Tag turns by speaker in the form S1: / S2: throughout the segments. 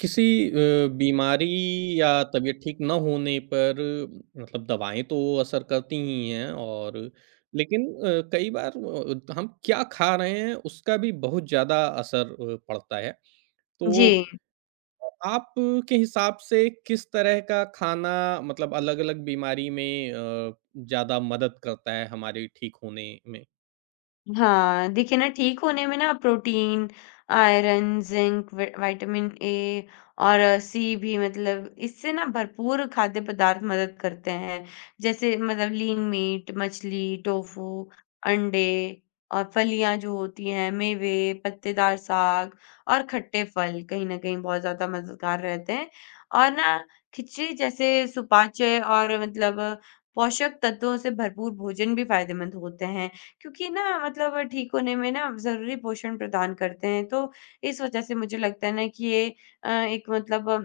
S1: किसी बीमारी या तबीयत ठीक ना होने पर मतलब दवाएँ तो असर करती ही हैं और लेकिन कई बार हम क्या खा रहे हैं उसका भी बहुत ज़्यादा असर पड़ता है। तो
S2: जी,
S1: आप के हिसाब से किस तरह का खाना मतलब अलग-अलग बीमारी में ज़्यादा मदद करता है हमारे ठीक होने में?
S2: हाँ, देखिए ना ठीक होने में ना प्रोटीन, आयरन, ज़िंक, वि विटामिन ए और सी भी मतलब इससे ना भरपूर खाद्य पदार्थ मदद करते हैं। जैसे मतलब लीन मीट, मछली, टोफू, अंडे और फलियाँ जो होती हैं, मेवे, पत्तेदार साग और खट्टे फल कहीं न कहीं बहुत ज़्यादा मददगार रहते हैं। और ना खिचड़ी जैसे सुपाच्य और मतलब पोषक तत्वों से भरपूर भोजन भी फ़ायदेमंद होते हैं। क्योंकि ना मतलब ठीक होने में ना ज़रूरी पोषण प्रदान करते हैं, तो इस वज़ह से मुझे लगता है ना कि ये एक मतलब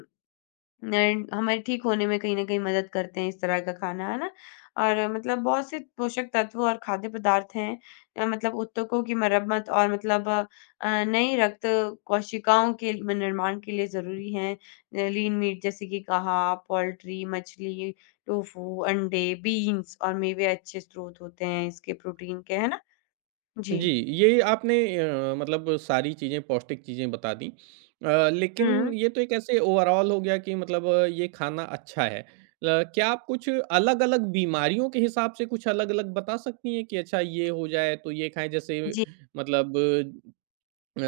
S2: न हमारे ठीक होने में कहीं न कहीं मदद करते हैं इस तरह का खाना, है ना? और मतलब बहुत से पोषक तत्व और खाद्य पदार्थ हैं मतलब ऊतकों की मरम्मत और मतलब नई रक्त कोशिकाओं के निर्माण के लिए ज़रूरी हैं। लीन मीट जैसे कि कहा, पोल्ट्री, मछली, टोफू, अंडे, बीन्स और मेवे अच्छे स्रोत होते हैं इसके प्रोटीन के, है ना? जी।
S1: जी, ये आपने मतलब सारी चीज़ें पौष्टिक चीज़ें बता दी। लेकिन
S2: हुँ।
S1: ये तो एक ऐसे ओवरऑल हो गया कि मतलब ये खाना अच्छा है। ल क्या आप कुछ अलग-अलग बीमारियों के हिसाब से कुछ अलग-अलग बता सकती हैं कि अच्छा ये हो जाए तो ये खाएँ? जैसे
S2: जी,
S1: मतलब अ,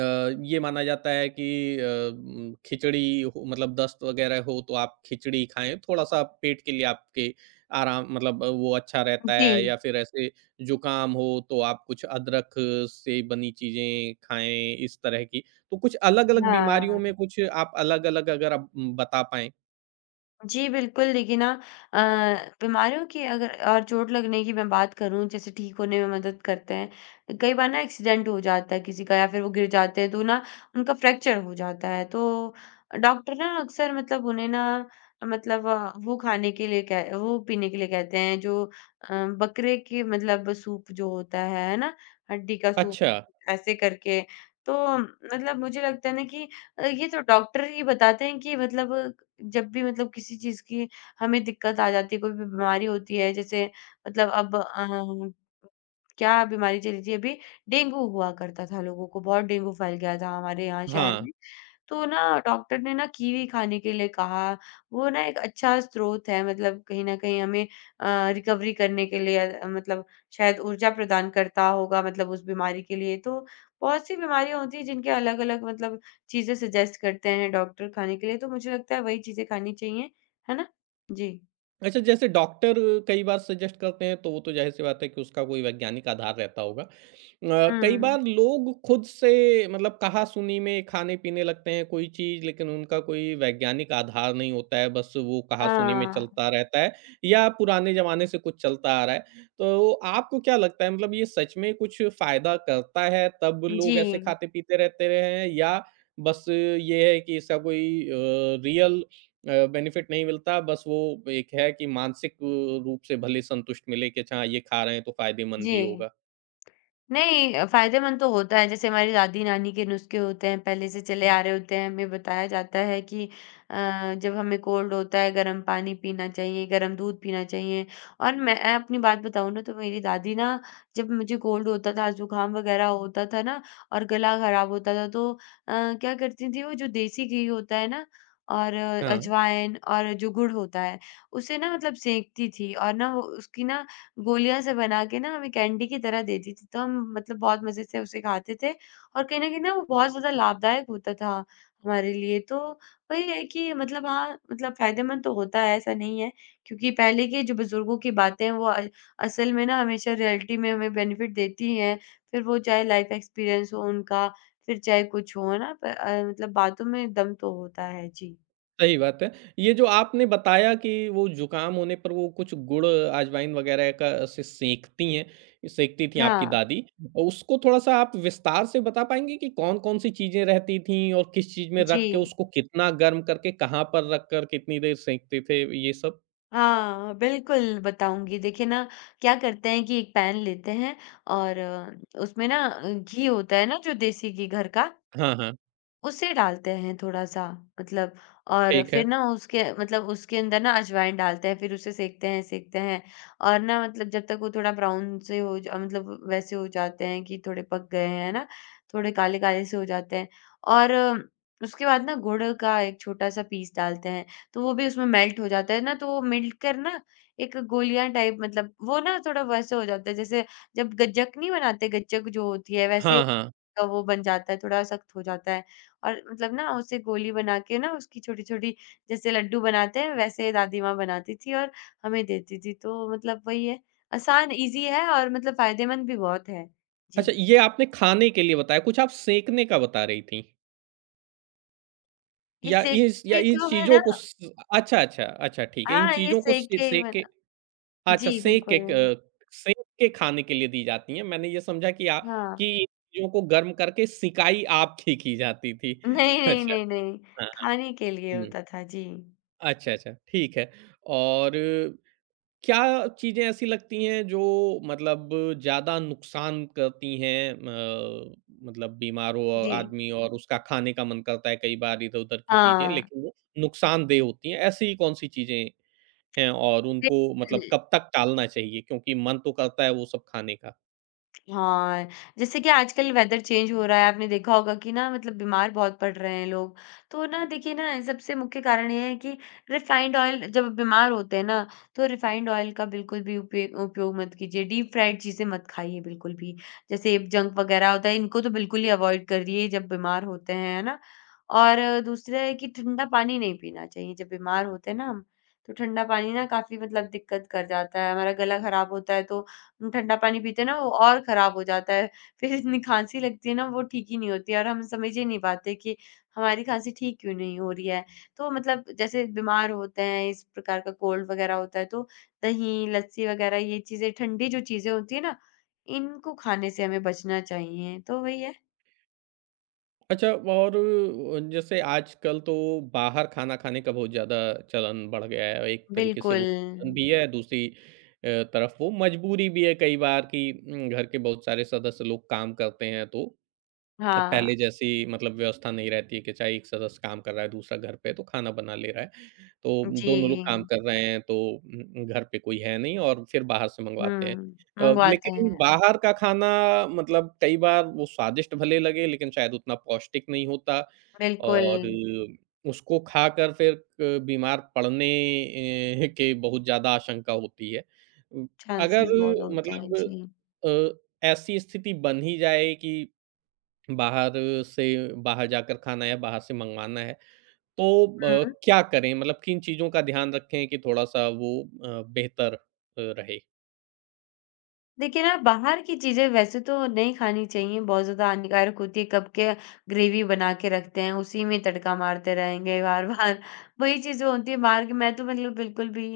S1: ये माना जाता है कि खिचड़ी हो मतलब दस्त वगैरह हो तो आप खिचड़ी खाएँ, थोड़ा-सा पेट के लिए आपके आराम मतलब वो अच्छा रहता
S2: जी।
S1: है या फिर ऐसे ज़ुकाम हो तो आप कुछ अदरक से बनी चीज़ें खाएँ, इस तरह की। तो कुछ अलग-अलग बीमारियों
S2: हाँ।
S1: में कुछ आप अलग-अलग अगर आप बता पाएँ।
S2: जी, बिल्कुल देखिए ना अ, बीमारियों की अगर और चोट लगने की मैं बात करूँ जैसे ठीक होने में मदद करते हैं। कई बार ना एक्सीडेंट हो जाता है किसी का या फिर वो गिर जाते हैं तो ना उनका फ्रैक्चर हो जाता है। तो डॉक्टर ना अक्सर मतलब उन्हें ना मतलब वो खाने के लिए कह वो पीने के लिए कहते हैं जो बकरे के मतलब सूप जो होता है ना? हड्डी का सूप
S1: अच्छा,
S2: ऐसे करके। तो मतलब मुझे लगता है ना कि ये तो डॉक्टर ही बताते हैं कि मतलब जब भी मतलब किसी चीज़ की हमें दिक्कत आ जाती है, कोई भी बीमारी होती है, जैसे मतलब अब क्या बीमारी चली थी अभी डेंगू हुआ करता था लोगों को, बहुत डेंगू फैल गया था हमारे यहाँ शहर
S1: हाँ।
S2: में। तो ना डॉक्टर ने ना कीवी खाने के लिए कहा। वो ना एक अच्छा स्रोत है मतलब कहीं न कहीं हमें रिकवरी करने के लिए मतलब शायद ऊर्जा प्रदान करता होगा मतलब उस बीमारी के लिए। तो बहुत सी बीमारियाँ होती हैं जिनके अलग-अलग मतलब चीज़ें सजेस्ट करते हैं डॉक्टर खाने के लिए, तो मुझे लगता है वही चीज़ें खानी चाहिए। है ना? जी।
S1: अच्छा, जैसे डॉक्टर कई बार सजेस्ट करते हैं, तो वो तो ज़ाहिर-सी बात है कि उसका कोई वैज्ञानिक आधार रहता होगा। कई
S2: हुँ।
S1: बार लोग खुद से मतलब कहा-सुनी में खाने-पीने लगते हैं कोई चीज़, लेकिन उनका कोई वैज्ञानिक आधार नहीं होता है, बस वो कहा-सुनी में
S2: हाँ।
S1: चलता रहता है या पुराने ज़माने से कुछ चलता आ रहा है। तो आपको क्या लगता है मतलब ये सच में कुछ फ़ायदा करता है, तब लोग
S2: जी,
S1: ऐसे खाते-पीते रहते रहे हैं या बस ये है कि इसका कोई रियल बेनिफिट नहीं मिलता बस वो एक है कि मानसिक रूप से भले संतुष्ट मिले कि अच्छा हाँ, ये खा रहे हैं तो फायदेमंद ही
S2: जी।
S1: होगा।
S2: नहीं फ़ायदेमंद तो होता है, जैसे हमारी दादी-नानी के नुस्खे होते हैं, पहले से चले आ रहे होते हैं, हमें बताया जाता है कि जब हमें कोल्ड होता है, गरम पानी पीना चाहिए, गरम दूध पीना चाहिए। और मैं अपनी बात बताऊँ ना, तो मेरी दादी ना, जब मुझे कोल्ड होता था, ज़ुकाम वगैरह होता था ना और गला खराब होता था, तो क्या करती थीं, वो जो देसी घी होता है ना और
S1: हाँ,
S2: अजवाइन और जो गुड़ होता है, उसे ना मतलब सेंकती थीं और ना, उसकी ना गोलियाँ से बना के ना हमें कैंडी की तरह देती थी, तो हम मतलब बहुत मज़े से उसे खाते थे और कहीं न कहीं ना वो बहुत ज़्यादा लाभदायक होता था हमारे लिए। तो वही है कि मतलब हाँ, मतलब फ़ायदेमंद तो होता है, ऐसा नहीं है क्योंकि पहले के जो बुज़ुर्गों की बातें हैं वो असल में ना हमेशा रियलिटी में हमें बेनिफिट देती ही हैं, फिर वो चाहे लाइफ़ एक्सपीरियंस हो उनका, फिर चाहे कुछ हो, है ना? मतलब बातों में दम तो होता है। जी।
S1: सही बात है। ये जो आपने बताया कि वो ज़ुकाम होने पर वो कुछ गुड़, अजवाइन वग़ैरह का से सेंकती हैं सेंकती थीं आपकी
S2: हाँ।
S1: दादी। उसको थोड़ा-सा आप विस्तार से बता पाएँगी कि कौन-कौन सी चीज़ें रहती थीं और किस चीज़ में
S2: जी।
S1: रख के उसको कितना गर्म करके, कहाँ पर रख कर कितनी देर सेंकते थे ये सब?
S2: हाँ, बिल्कुल बताऊँगी। देखिए ना, क्या करते हैं कि एक पैन लेते हैं और उसमें ना घी होता है ना जो देसी घी घर का
S1: हाँ, हाँ।
S2: उसे डालते हैं थोड़ा-सा मतलब और
S1: ठीक है।
S2: फिर ना उसके मतलब उसके अंदर ना अजवाइन डालते हैं, फिर उसे सेंकते हैं और ना मतलब जब तक वो थोड़ा ब्राउन से हो ज मतलब वैसे हो जाते हैं कि थोड़े पक गए हैं, है ना? थोड़े काले-काले से हो जाते हैं और उसके बाद ना गुड़ का एक छोटा-सा पीस डालते हैं, तो वो भी उसमें मेल्ट हो जाता है ना, तो वो मिल कर ना एक गोलियाँ टाइप मतलब वो ना थोड़ा वैसे हो जाता है जैसे जब गज्जक नहीं बनाते गज्जक जो होती है वैसे
S1: हाँ, हाँ।
S2: का वो बन जाता है, थोड़ा सख्त हो जाता है और मतलब ना उसे गोली बना के ना उसकी छोटी-छोटी जैसे लड्डू बनाते हैं वैसे दादी माँ बनाती थी और हमें देती थी। तो मतलब वही है, आसान ईज़ी है और मतलब फ़ायदेमंद भी बहुत है।
S1: अच्छा,
S2: जी,
S1: ये आपने खाने के लिए बताया, कुछ आप सेंकने का बता रही थीं
S2: ये
S1: या
S2: सेंक
S1: इस या
S2: के
S1: इन
S2: तो है
S1: चीज़ों
S2: ना
S1: को स अच्छा, अच्छा, अच्छा ठीक है, इन
S2: हाँ, ये
S1: चीज़ों को
S2: सेंक
S1: से
S2: के ही
S1: सेंक के
S2: बना
S1: अच्छा
S2: जी,
S1: सेंक के
S2: बिल्कुल।
S1: क सेंक के खाने के लिए दी जाती हैं। मैंने ये समझा कि आ
S2: हाँ।
S1: कि इन चीज़ों को गर्म करके सिकाई आपकी की जाती थी।
S2: नहीं, नहीं,
S1: अच्छा,
S2: नहीं, नहीं,
S1: हाँ,
S2: खाने के लिए
S1: हुँ।
S2: होता था। जी।
S1: अच्छा, अच्छा, ठीक है और क्या चीज़ें ऐसी लगती हैं जो मतलब ज़्यादा नुकसान करती हैं, मतलब बीमार हो
S2: जी।
S1: आदमी और उसका खाने का मन करता है कई बार इधर-उधर की चीज़ें
S2: हाँ,
S1: लेकिन वो नुकसानदेह होती हैं, ऐसी कौन सी चीज़ें हैं और उनको मतलब
S2: बिल्कुल।
S1: कब तक टालना चाहिए? क्योंकि मन तो करता है वो सब खाने का।
S2: हाँ, जैसे कि आजकल वेदर चेंज हो रहा है, आपने देखा होगा कि ना मतलब बीमार बहुत पड़ रहे हैं लोग। तो ना देखिए ना, सबसे मुख्य कारण ये है कि रिफाइंड ऑयल जब बीमार होते हैं ना, तो रिफाइंड ऑयल का बिल्कुल भी उपे उपयोग मत कीजिए, डीप फ्राइड चीज़ें मत खाइए बिल्कुल भी। जैसे जंक वगैरह होता है, इनको तो बिल्कुल ही अवॉइड करिए जब बीमार होते हैं, है ना? और दूसरा है कि ठंडा पानी नहीं पीना चाहिए, जब बीमार होते हैं ना हम, तो ठंडा पानी ना काफ़ी मतलब दिक्कत कर जाता है, हमारा गला खराब होता है तो ठंडा पानी पीते हैं ना वो और ख़राब हो जाता है। फिर इतनी खाँसी लगती है ना वो ठीक ही नहीं होती है और हम समझ ही नहीं पाते कि हमारी खाँसी ठीक क्यों नहीं हो रही है। तो मतलब जैसे बीमार होते हैं इस प्रकार का कोल्ड वग़ैरह होता है तो दही, लस्सी वग़ैरह ये चीज़ें ठंडी जो चीज़ें होती हैं ना, इनको खाने से हमें बचना चाहिए। तो वही है।
S1: अच्छा और जैसे आजकल तो बाहर खाना खाने का बहुत ज़्यादा चलन बढ़ गया है। एक तरीके से वो
S2: बिल्कुल।
S1: चलन भी है, दूसरी तरफ वो मजबूरी भी है कई बार कि घर के बहुत सारे सदस्य लोग काम करते हैं तो अब
S2: हाँ।
S1: पहले जैसी मतलब व्यवस्था नहीं रहती है कि चाहे एक सदस्य काम कर रहा है, दूसरा घर पे है तो खाना बना ले रहा है। तो
S2: जी।
S1: दोनों लोग काम कर रहे हैं, तो घर पे कोई है नहीं और फिर बाहर से मँगवाते हैं।
S2: हुँ। मँगवाते
S1: लेकिन
S2: हैं।
S1: बाहर का खाना मतलब कई बार वो स्वादिष्ट भले लगे लेकिन शायद उतना पौष्टिक नहीं होता
S2: बिल्कुल।
S1: और उसको खाकर फिर क बीमार पड़ने के बहुत ज़्यादा आशंका होती है। उ अगर
S2: चांसेस बहुत होते हैं।
S1: मतलब
S2: जी।
S1: ऐसी स्थिति बन ही जाए कि बाहर से बाहर जाकर खाना है, बाहर से मँगवाना है, तो
S2: हुँ।
S1: क्या करें? मतलब किन चीज़ों का ध्यान रखें कि थोड़ा-सा वो बेहतर रहे?
S2: देखिए ना, बाहर की चीज़ें वैसे तो नहीं खानी चाहिए, बहुत ज़्यादा हानिकारक होती है, कब के ग्रेवी बना के रखते हैं, उसी में तड़का मारते रहेंगे बार-बार, वही चीज़ें होती हैं बाहर की मैं तो मतलब बिल्कुल भी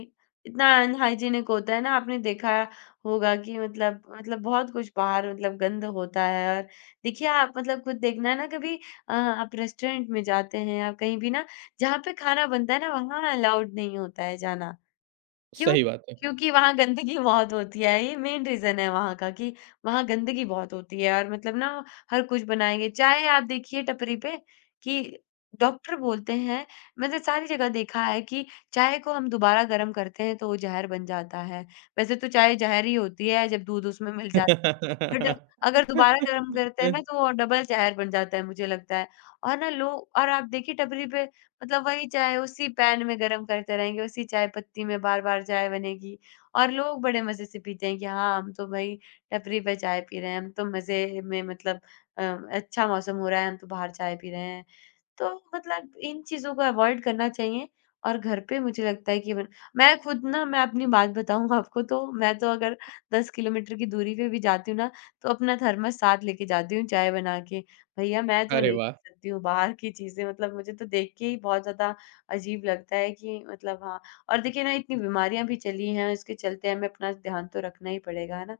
S2: इतना अनहाइजीनिक होता है ना, आपने देखा होगा कि मतलब बहुत कुछ बाहर मतलब गंद होता है और देखिए आप मतलब खुद देखना ना कभी आप रेस्टोरेंट में जाते हैं या कहीं भी ना, जहाँ पे खाना बनता है ना, वहाँ अलाउड नहीं होता है जाना। क्यों?
S1: सही बात है।
S2: क्योंकि वहाँ गंदगी बहुत होती है, ये मेन रीज़न है वहाँ का कि वहाँ गंदगी बहुत होती है और मतलब ना हर कुछ बनाएँगे, चाहे आप देखिए टपरी पे कि डॉक्टर बोलते हैं मैंने सारी जगह देखा है कि चाय को हम दोबारा गर्म करते हैं तो वो ज़हर बन जाता है। वैसे तो चाय ज़हर ही होती है जब दूध उसमें मिल जा बट अगर दोबारा गरम करते हैं
S1: अ,
S2: ना, तो वो डबल ज़हर बन जाता है, मुझे लगता है। और ना लोग और आप देखिए टपरी पे मतलब वही चाय उसी पैन में गरम करते रहेंगे, उसी चाय पत्ती में बार-बार चाय बनेगी और लोग बड़े मज़े से पीते हैं कि हाँ, हम तो भई टपरी पे चाय पी रहे हैं, हम तो मज़े में मतलब अ, अच्छा मौसम हो रहा है, हम तो बाहर चाय पी रहे हैं। तो मतलब इन चीज़ों को अवॉइड करना चाहिए और घर पे मुझे लगता है कि मन मैं खुद ना मैं अपनी बात बताऊँ आपको तो मैं तो अगर 10 किलोमीटर की दूरी पे भी जाती हूँ ना, तो अपना थर्मस साथ लेके जाती हूँ चाय बना के। भैया मैं तो
S1: अरे
S2: नहीं
S1: वाह!
S2: पी सकती हूँ बाहर की चीज़ें मतलब मुझे तो देख के ही बहुत ज़्यादा अजीब लगता है कि मतलब हाँ और देखिए ना इतनी बीमारियाँ भी चली हैं, इसके चलते हमें अपना ध्यान तो रखना ही पड़ेगा, है ना?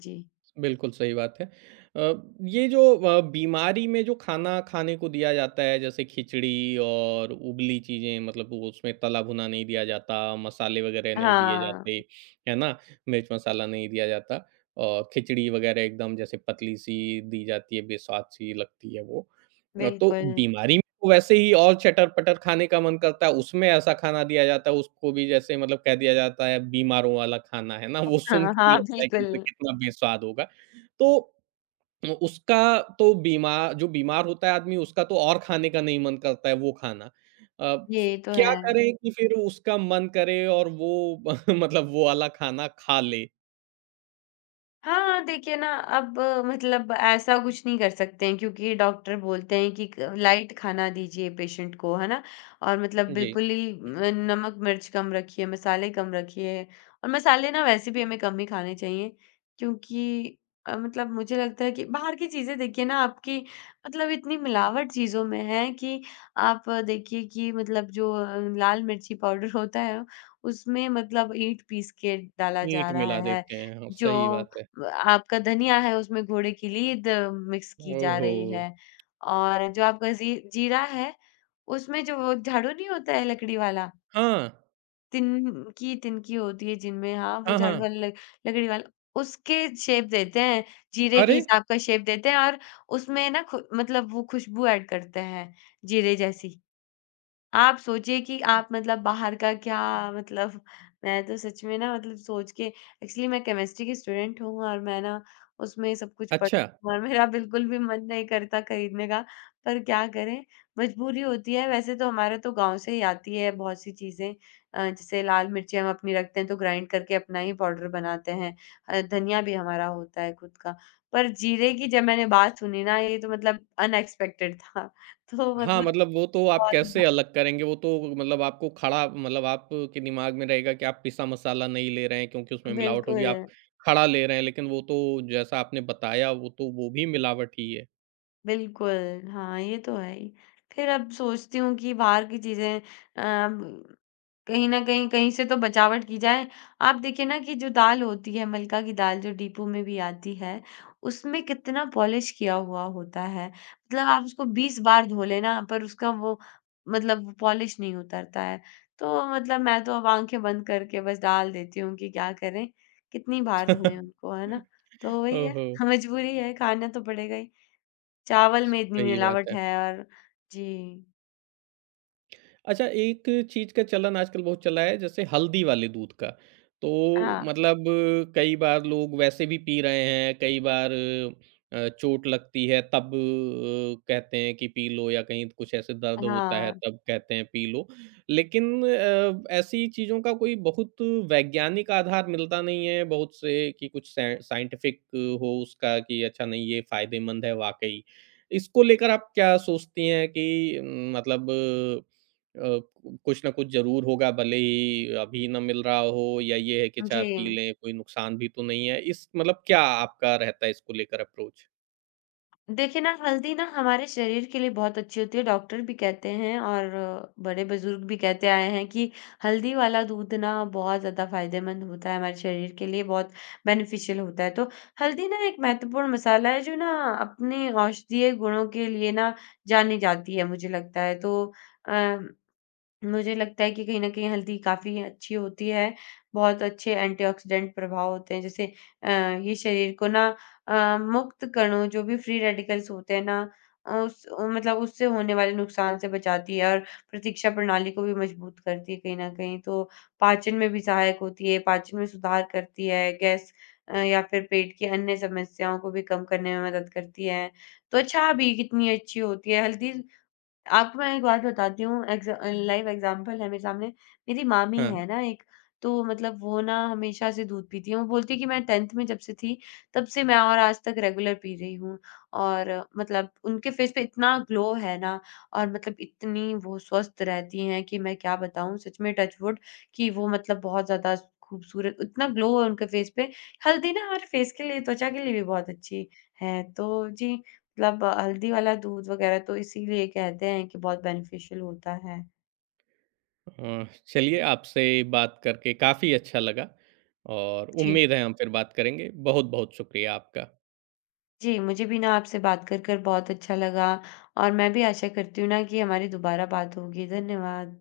S2: जी।
S1: बिल्कुल सही बात है। अ, ये जो बीमारी में जो खाना खाने को दिया जाता है जैसे खिचड़ी और उबली चीज़ें मतलब वो उसमें तला भुना नहीं दिया जाता, मसाले वगैरह नहीं दिए
S2: हाँ,
S1: जाते, है ना? मिर्च मसाला नहीं दिया जाता और खिचड़ी वगैरह एकदम जैसे पतली-सी दी जाती है, बेस्वाद सी लगती है वो। तो
S2: बिल्कुल।
S1: बीमारी में तो वैसे ही और चटर-पटर खाने का मन करता है, उसमें ऐसा खाना दिया जाता है, उसको भी जैसे मतलब कह दिया जाता है बीमारों वाला खाना, है ना? वो सुन
S2: हाँ,
S1: के ही
S2: हाँ,
S1: लगता है कि वो
S2: बिल्कुल।
S1: कितना बेस्वाद होगा। तो उसका तो बीमार जो बीमार होता है आदमी उसका तो और खाने का नहीं मन करता है वो खाना। अ,
S2: ये तो है।
S1: क्या करें कि फिर उसका मन करे और वो मतलब वो वाला खाना खा ले?
S2: हाँ, देखिए ना अब मतलब ऐसा कुछ नहीं कर सकते हैं क्योंकि डॉक्टर बोलते हैं कि क लाइट खाना दीजिए पेशेंट को, है ना? और मतलब
S1: जी,
S2: बिल्कुल ही नमक मिर्च कम रखिए, मसाले कम रखिए और मसाले ना वैसे भी हमें कम ही खाने चाहिए क्योंकि मतलब मुझे लगता है कि बाहर की चीज़ें देखिए ना आपकी मतलब इतनी मिलावट चीज़ों में है कि आप देखिए कि मतलब जो लाल मिर्ची पाउडर होता है, उसमें मतलब ईंट पीस के डाला जा
S1: ईंट
S2: रहा
S1: मिला
S2: है,
S1: देते हैं। हाँ,
S2: जो
S1: सही बात है।
S2: आपका धनिया है उसमें घोड़े की लीद मिक्स की
S1: ओह
S2: जा
S1: हो!
S2: रही है और जो आपका जीरा है उसमें जो वो झाड़ू नहीं होता है लकड़ी वाला
S1: हाँ।
S2: तिनकी तिनकी होती है जिनमें हाँ वो
S1: हाँ,
S2: झाड़ू
S1: हाँ।
S2: वाला लकड़ी वाला उसके शेप देते हैं जीरे के
S1: अरे!
S2: हिसाब का शेप देते हैं और उसमें ना मतलब वो खुशबू ऐड करते हैं जीरे जैसी आप सोचिए कि आप मतलब बाहर का क्या मतलब मैं तो सच में ना मतलब सोच के एक्चुअली मैं केमिस्ट्री की स्टूडेंट हूँ और मैं ना उसमें सब कुछ पढ़
S1: अच्छा।
S2: और मेरा बिल्कुल भी मन नहीं करता खरीदने का पर क्या करें मजबूरी होती है वैसे तो हमारे तो गांव से ही आती है बहुत सी चीजें जैसे लाल मिर्ची हम अपनी रखते हैं तो ग्राइंड करके अपना ही पाउडर बनाते हैं धनिया भी हमारा होता है खुद का पर जीरे की जब मैंने बात सुनी ना ये तो मतलब अनएक्सपेक्टेड था तो
S1: हाँ,
S2: मतलब
S1: मतलब वो तो आप
S2: बहुत
S1: कैसे अलग करेंगे, वो तो मतलब आपको खड़ा मतलब आपके दिमाग में रहेगा कि आप पिसा मसाला नहीं ले रहे हैं क्योंकि उसमें मिलावट होगी,
S2: बिल्कुल।
S1: आप खड़ा ले रहे हैं, लेकिन वो तो जैसा आपने बताया, वो तो वो भी मिलावट ही है।
S2: बिल्कुल, हाँ, ये तो है ही। फिर अब सोचती हूँ कि बाहर की चीज़ें कहीं न कहीं, कहीं से तो बचावट की जाए। आप देखिए ना कि जो दाल होती है, मलका की दाल जो डिपो में भी आती है, उसमें कितना पॉलिश किया हुआ होता है। मतलब आप उसको 20 बार धो लेना, पर उसका वो मतलब पॉलिश नहीं उतरता है। तो मतलब मैं तो अब आँखें बंद करके बस डाल देती हूँ कि क्या करें, कितनी बार धोएँ उनको, है ना? तो वही है,
S1: ओहो!
S2: मजबूरी है, खाना तो पड़ेगा ही। चावल में इतनी
S1: सही बात
S2: मिलावट
S1: है।
S2: है और जी।
S1: अच्छा, एक चीज़ का चलन आजकल बहुत चला है, जैसे हल्दी वाले दूध का। तो
S2: हाँ,
S1: मतलब कई बार लोग वैसे भी पी रहे हैं, कई बार चोट लगती है तब कहते हैं कि पी लो या कहीं कुछ ऐसे दर्द होता है
S2: हाँ,
S1: तब कहते हैं पी लो। लेकिन ऐसी चीज़ों का कोई बहुत वैज्ञानिक आधार मिलता नहीं है, बहुत से कि कुछ साइंटिफ़िक हो उसका कि अच्छा नहीं ये फ़ायदेमंद है वाक़ई। इसको लेकर आप क्या सोचती हैं कि मतलब अ, कुछ ना कुछ ज़रूर होगा भले ही अभी ना मिल रहा हो या ये है कि चाय
S2: जी।
S1: पी लें, कोई नुकसान भी तो नहीं है। इस मतलब क्या आपका रहता है इसको लेकर अप्रोच?
S2: देखिए ना हल्दी ना हमारे शरीर के लिए बहुत अच्छी होती है, डॉक्टर भी कहते हैं और बड़े-बुज़ुर्ग भी कहते आए हैं कि हल्दी वाला दूध ना बहुत ज़्यादा फ़ायदेमंद होता है हमारे शरीर के लिए, बहुत बेनिफिशियल होता है। तो हल्दी ना एक महत्वपूर्ण मसाला है जो ना अपने औषधीय गुणों के लिए ना जानी जाती है मुझे लगता है। तो अ मुझे लगता है कि कहीं न कहीं हल्दी काफ़ी अच्छी होती है, बहुत अच्छे एंटीऑक्सीडेंट प्रभाव होते हैं जैसे ये शरीर को ना मुक्त कणों जो भी फ्री रेडिकल्स होते हैं ना उस मतलब उससे होने वाले नुकसान से बचाती है और प्रतिरक्षा प्रणाली को भी मजबूत करती है कहीं न कहीं। तो पाचन में भी सहायक होती है, पाचन में सुधार करती है, गैस या फिर पेट की अन्य समस्याओं को भी कम करने में मदद करती है। त्वचा भी कितनी अच्छी होती है, हल्दी आपको मैं एक बात बताती हूँ, एग्ज़ा लाइव एग्ज़ाम्पल है मेरे सामने। मेरी मामी
S1: हाँ।
S2: है ना एक, तो मतलब वो ना हमेशा से दूध पीती हैं। वो बोलती है कि मैं 10th में जब से थी, तब से मैं और आज तक रेगुलर पी रही हूँ। और मतलब उनके फेस पे इतना ग्लो है ना और मतलब इतनी वो स्वस्थ रहती हैं कि मैं क्या बताऊँ सच में टच वुड कि वो मतलब बहुत ज़्यादा खूबसूरत इतना ग्लो है उनके फेस पे। हल्दी ना हमारे फेस के लिए, त्वचा के लिए भी बहुत अच्छी है। तो जी, मतलब हल्दी वाला दूध वगैरह तो इसीलिए कहते हैं कि बहुत बेनिफिशियल होता है।
S1: चलिए आपसे बात करके काफ़ी अच्छा लगा और
S2: जी।
S1: उम्मीद है हम फिर बात करेंगे। बहुत-बहुत शुक्रिया आपका।
S2: जी, मुझे भी ना आपसे बात कर बहुत अच्छा लगा और मैं भी आशा करती हूँ ना कि हमारी दोबारा बात होगी। धन्यवाद।